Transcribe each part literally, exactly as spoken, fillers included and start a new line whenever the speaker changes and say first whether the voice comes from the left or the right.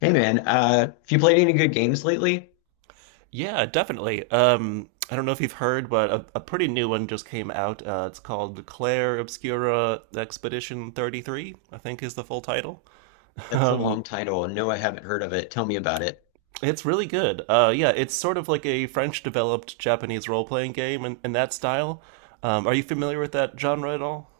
left: Hey man, uh, have you played any good games lately?
right: Yeah, definitely. Um, I don't know if you've heard, but a, a pretty new one just came out. Uh, it's called Claire Obscura Expedition thirty-three, I think is the full title.
left: That's a
right: Um,
left: long title. No, I haven't heard of it. Tell me about it.
right: it's really good. Uh, yeah, it's sort of like a French developed Japanese role playing game in, in that style. Um, are you familiar with that genre at all?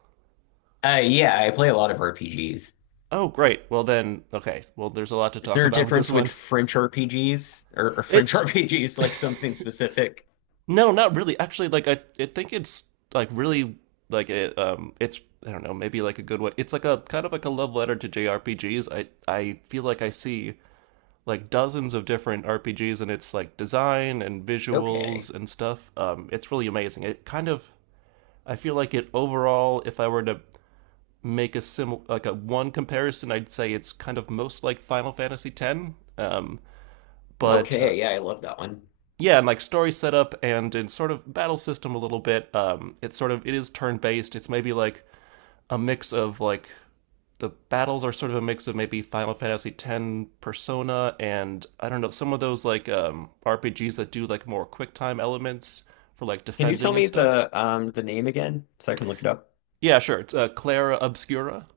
left: Uh, yeah, I play a lot of R P Gs.
right: Oh, great. Well, then, okay. Well, there's a lot to
left: Is
right: talk
left: there a
right: about with this
left: difference with
right: one.
left: French R P Gs or, or French
right: It
left: R P Gs, like something specific?
right: No, not really. Actually, like I, I think it's like really like it. Um, it's I don't know, maybe like a good way. It's like a kind of like a love letter to J R P Gs. I I feel like I see like dozens of different R P Gs and it's like design and
left: Okay,
right: visuals and stuff. Um, it's really amazing. It kind of I feel like it overall. If I were to make a sim like a one comparison, I'd say it's kind of most like Final Fantasy X. Um, but uh,
left: okay, yeah, I love that one.
right: Yeah, and like story setup and in sort of battle system a little bit. Um, it's sort of it is turn based. It's maybe like a mix of like the battles are sort of a mix of maybe Final Fantasy X Persona and I don't know some of those like um, R P Gs that do like more quick time elements for like
left: Can you tell
right: defending and
left: me
right: stuff.
left: the um the name again so I can look it up?
right: Yeah, sure. It's uh, Clara Obscura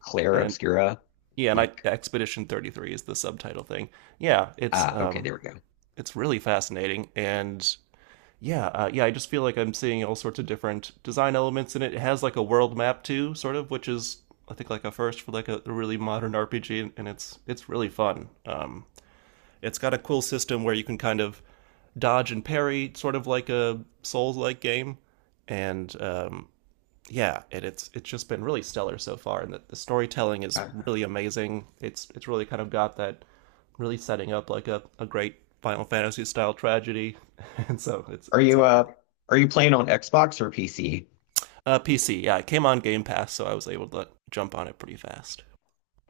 left: Claire
right: and
left: Obscura.
right: yeah, and I,
left: Like,
right: Expedition thirty-three is the subtitle thing. Yeah, it's
left: ah, okay,
right: um,
left: there we go.
right: it's really fascinating and yeah, uh, yeah, I just feel like I'm seeing all sorts of different design elements in it. It has like a world map too, sort of, which is I think like a first for like a really modern R P G, and- and it's it's really fun. Um, it's got a cool system where you can kind of dodge and parry, sort of like a Souls-like game, and um, yeah, and it's it's just been really stellar so far, and the, the storytelling is
left: Uh,
right: really amazing. It's it's really kind of got that really setting up like a, a great Final Fantasy style tragedy, and so it's
left: are
right: it's
left: you
right: all in.
left: uh are you playing on Xbox or P C?
right: Uh, P C, yeah, it came on Game Pass, so I was able to jump on it pretty fast.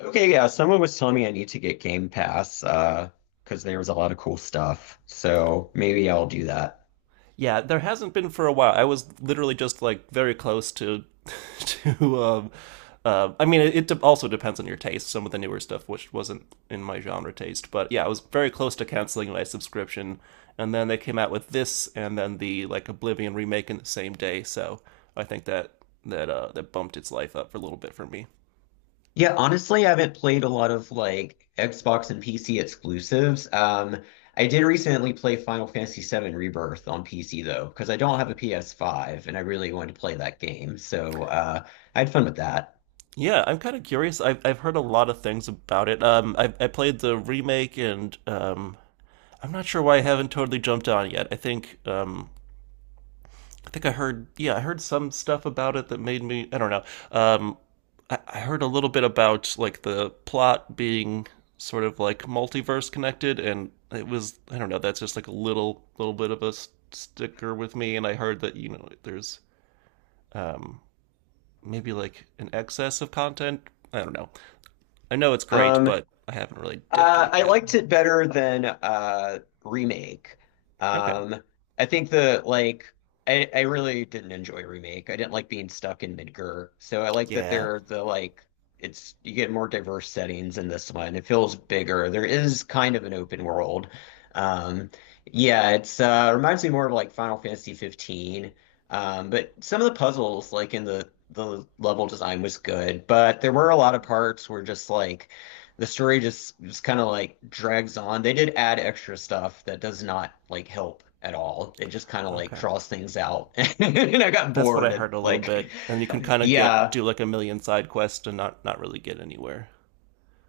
left: Okay, yeah, someone was telling me I need to get Game Pass, uh, because there was a lot of cool stuff. So maybe I'll do that.
right: Yeah, there hasn't been for a while. I was literally just like very close to, to. Um, uh, I mean, it, it also depends on your taste. Some of the newer stuff, which wasn't in my genre taste, but yeah, I was very close to canceling my subscription, and then they came out with this, and then the like Oblivion remake in the same day. So I think that that uh, that bumped its life up for a little bit for me.
left: Yeah, honestly, I haven't played a lot of like Xbox and P C exclusives. Um, I did recently play Final Fantasy VII Rebirth on P C though, because I don't have a P S five and I really wanted to play that game. So uh, I had fun with that.
right: Yeah, I'm kind of curious. I've I've heard a lot of things about it. Um, I I played the remake, and um, I'm not sure why I haven't totally jumped on yet. I think um, I think I heard yeah, I heard some stuff about it that made me I don't know. Um, I, I heard a little bit about like the plot being sort of like multiverse connected, and it was I don't know. That's just like a little little bit of a s- sticker with me. And I heard that you know there's um maybe like an excess of content. I don't know. I know it's great,
left: Um,
right: but I haven't really dipped
left: Uh,
right: in
left: I
right: yet.
left: liked it better than uh, remake.
right: Okay.
left: Um, I think the like I, I really didn't enjoy remake. I didn't like being stuck in Midgar, so I like that they
right: Yeah.
left: are the like it's you get more diverse settings in this one. It feels bigger. There is kind of an open world. Um, yeah, it's uh, reminds me more of like Final Fantasy fifteen. Um, but some of the puzzles, like in the the level design was good, but there were a lot of parts where just like the story just just kind of like drags on. They did add extra stuff that does not like help at all. It just kind of like
right: Okay.
left: draws things out. And I got
right: That's what
left: bored
right: I
left: and
right: heard a little
left: like
right: bit, and you can kind of get
left: yeah.
right: do like a million side quests and not not really get anywhere.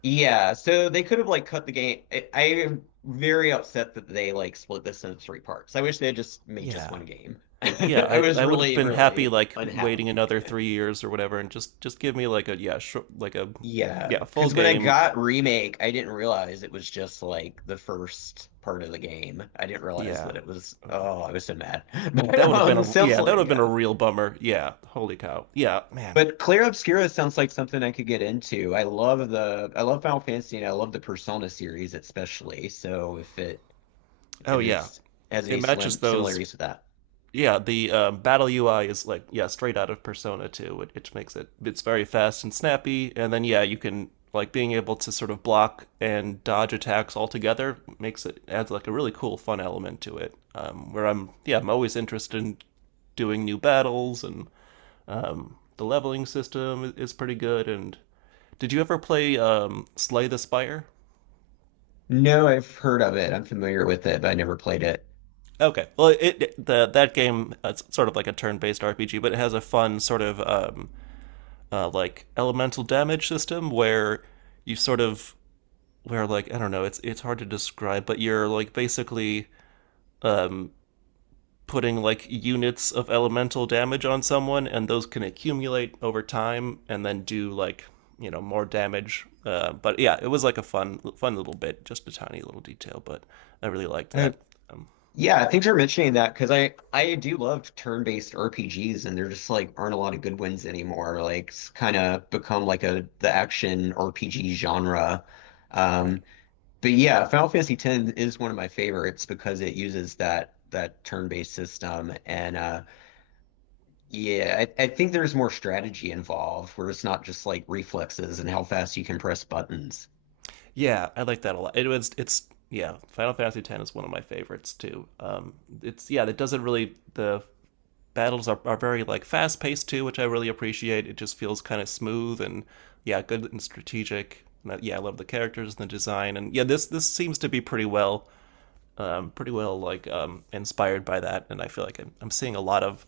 left: Yeah, so they could have like cut the game. I, I am very upset that they like split this into three parts. I wish they had just made just
right: Yeah.
left: one game.
right: Yeah,
left: I
right: I,
left: was
right: I would have
left: really,
right: been happy
left: really
right: like
left: unhappy.
right: waiting another three years or whatever, and just just give me like a yeah sh- like a
left: Yeah,
right: yeah full
left: because when I
right: game
left: got Remake, I didn't realize it was just like the first part of the game. I didn't realize
right: yeah
left: that it was,
right: uh,
left: oh, I was so mad.
right: that
left: But
right: would have been
left: um,
right: a yeah that would
left: seriously,
right: have been a
left: yeah.
right: real bummer yeah holy cow yeah man
left: But Clair Obscura sounds like something I could get into. I love the, I love Final Fantasy and I love the Persona series especially. So if it,
right: oh
left: if
right: yeah
left: it's has
right: it
left: any
right: matches
left: slim
right: those
left: similarities with that.
right: yeah, the um, battle U I is like yeah, straight out of Persona two, which, makes it it's very fast and snappy. And then yeah, you can like being able to sort of block and dodge attacks altogether makes it adds like a really cool fun element to it. Um, where I'm yeah, I'm always interested in doing new battles and the leveling system is pretty good. And did you ever play um, Slay the Spire?
left: No, I've heard of it. I'm familiar with it, but I never played it.
right: Okay, well, it, it the that game it's sort of like a turn-based R P G, but it has a fun sort of um, uh, like elemental damage system where you sort of where like I don't know, it's it's hard to describe, but you're like basically um putting like units of elemental damage on someone and those can accumulate over time and then do like you know more damage uh, but yeah it was like a fun fun little bit just a tiny little detail but I really liked
left: Uh,
right: that um,
left: Yeah, thanks for mentioning that because I I do love turn-based R P Gs and there just like aren't a lot of good ones anymore. Like it's kind of become like a the action R P G genre.
right: right
left: Um, but yeah, Final Fantasy X is one of my favorites because it uses that that turn-based system and uh yeah, I, I think there's more strategy involved where it's not just like reflexes and how fast you can press buttons.
right: yeah I like that a lot it was it's yeah final fantasy x is one of my favorites too um, it's yeah it doesn't really the battles are, are very like fast paced too, which I really appreciate. It just feels kind of smooth and yeah, good and strategic. And I- yeah, I love the characters and the design, and yeah, this this seems to be pretty well, um, pretty well like um, inspired by that, and I feel like I'm, I'm seeing a lot of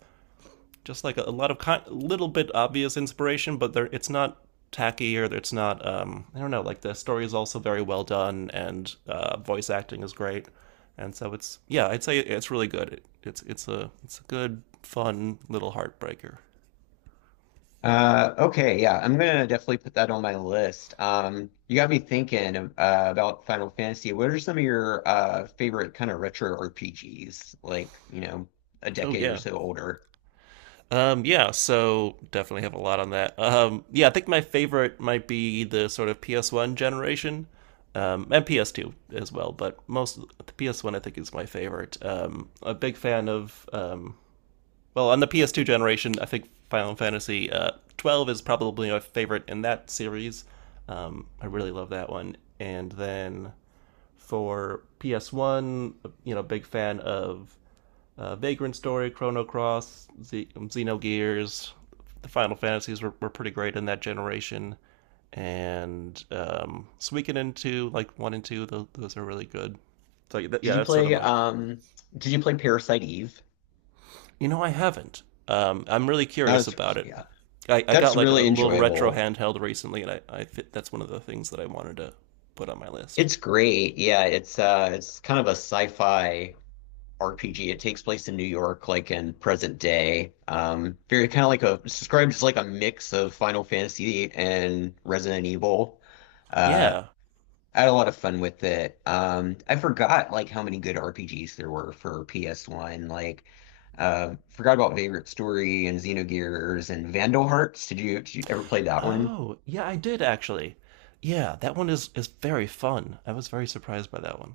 right: just like a, a lot of con- little bit obvious inspiration, but there it's not tacky or it's not um I don't know, like the story is also very well done and uh voice acting is great. And so it's yeah, I'd say it's really good. It, it's it's a it's a good fun little heartbreaker.
left: Uh, okay, yeah, I'm gonna definitely put that on my list. Um, you got me thinking uh, about Final Fantasy. What are some of your uh favorite kind of retro R P Gs, like, you know, a
right: Oh
left: decade or
right: yeah.
left: so older?
right: Um yeah, so definitely have a lot on that. Um yeah, I think my favorite might be the sort of P S one generation. Um, and P S two as well, but most of the P S one I think is my favorite. Um, a big fan of um, well, on the P S two generation, I think Final Fantasy uh, twelve uh, is probably my favorite in that series. Um, I really love that one. And then for P S one, you know, big fan of uh, Vagrant Story, Chrono Cross, Z- Xenogears. The Final Fantasies were, were pretty great in that generation. And um, Suikoden two, like one and two, those, those are really good. So,
left: Did
right: yeah,
left: you
right: that's sort of
left: play
right: my
left: um did you play Parasite Eve?
right: You know, I haven't. Um, I'm really
left: That
right: curious
left: was
right: about it.
left: yeah.
right: I, I got
left: That's
right: like a
left: really
right: little retro
left: enjoyable.
right: handheld recently, and I, I fit, that's one of the things that I wanted to put on my list.
left: It's great. Yeah, it's uh it's kind of a sci-fi R P G. It takes place in New York, like in present day. Um, very kind of like a it's described as like a mix of Final Fantasy and Resident Evil. Uh,
right: Yeah.
left: I had a lot of fun with it. Um, I forgot like how many good R P Gs there were for P S one. Like, uh, forgot about Favorite Story and Xenogears and Vandal Hearts. Did you, did you ever play that one?
right: Oh, yeah, I did actually. Yeah, that one is is very fun. I was very surprised by that one.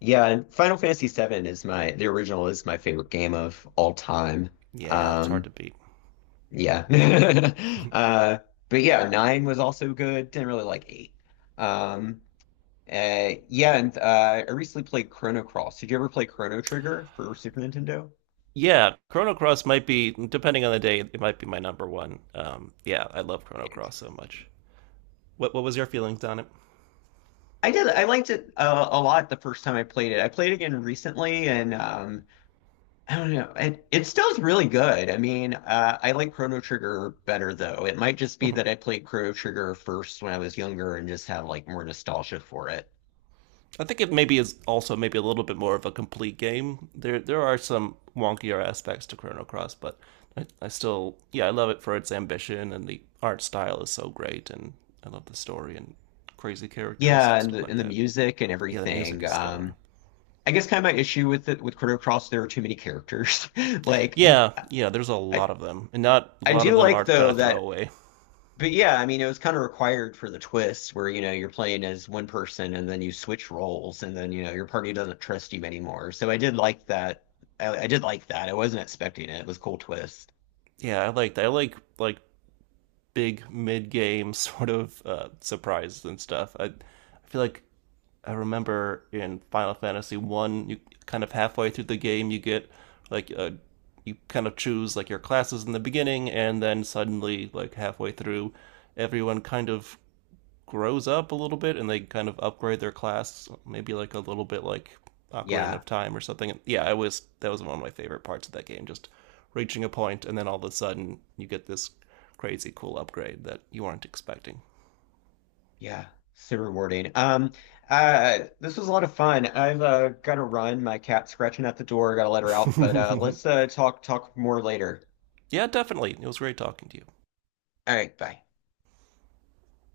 left: Yeah, and Final Fantasy VII is my the original is my favorite game of all time.
right: Yeah, it's hard
left: Um,
right: to beat.
left: Yeah. Uh, but yeah, nine was also good. Didn't really like eight. Um, uh, yeah, and uh, I recently played Chrono Cross. Did you ever play Chrono Trigger for Super Nintendo?
right: Yeah, Chrono Cross might be, depending on the day, it might be my number one. Um, yeah, I love Chrono Cross so
left: Interesting.
right: much. What what was your feelings on it?
left: I did. I liked it uh, a lot the first time I played it. I played it again recently, and um, I don't know. It it still's really good. I mean, uh, I like Chrono Trigger better though. It might just be that I played Chrono Trigger first when I was younger and just have like more nostalgia for it.
right: I think it maybe is also maybe a little bit more of a complete game. There there are some wonkier aspects to Chrono Cross, but I, I still yeah I love it for its ambition and the art style is so great and I love the story and crazy characters
left: Yeah,
right: and
left: and
right: stuff
left: the
right: like
left: and the
right: that.
left: music and
right: Yeah, the music
left: everything.
right: is stellar.
left: Um, I guess kind of my issue with it with Chrono Cross, there are too many characters. Like,
right: Yeah, yeah, there's a
left: I
right: lot of them, and not a
left: I
right: lot
left: do
right: of them
left: like
right: are kind
left: though
right: of
left: that,
right: throwaway.
left: but yeah, I mean it was kind of required for the twist where you know you're playing as one person and then you switch roles and then you know your party doesn't trust you anymore. So I did like that. I, I did like that. I wasn't expecting it. It was a cool twist.
right: Yeah, I like I like like big mid game sort of uh, surprises and stuff. I I feel like I remember in Final Fantasy One, you kind of halfway through the game, you get like a, you kind of choose like your classes in the beginning, and then suddenly like halfway through, everyone kind of grows up a little bit and they kind of upgrade their class, maybe like a little bit like Ocarina
left: Yeah.
right: of Time or something. Yeah, I was that was one of my favorite parts of that game, just reaching a point and then all of a sudden you get this crazy cool upgrade that you weren't expecting.
left: Yeah, super rewarding. Um, uh, this was a lot of fun. I've uh, got to run. My cat's scratching at the door. Got to let her out. But uh, let's uh, talk talk more later.
right: yeah, definitely. It was great talking to you.
left: All right, bye.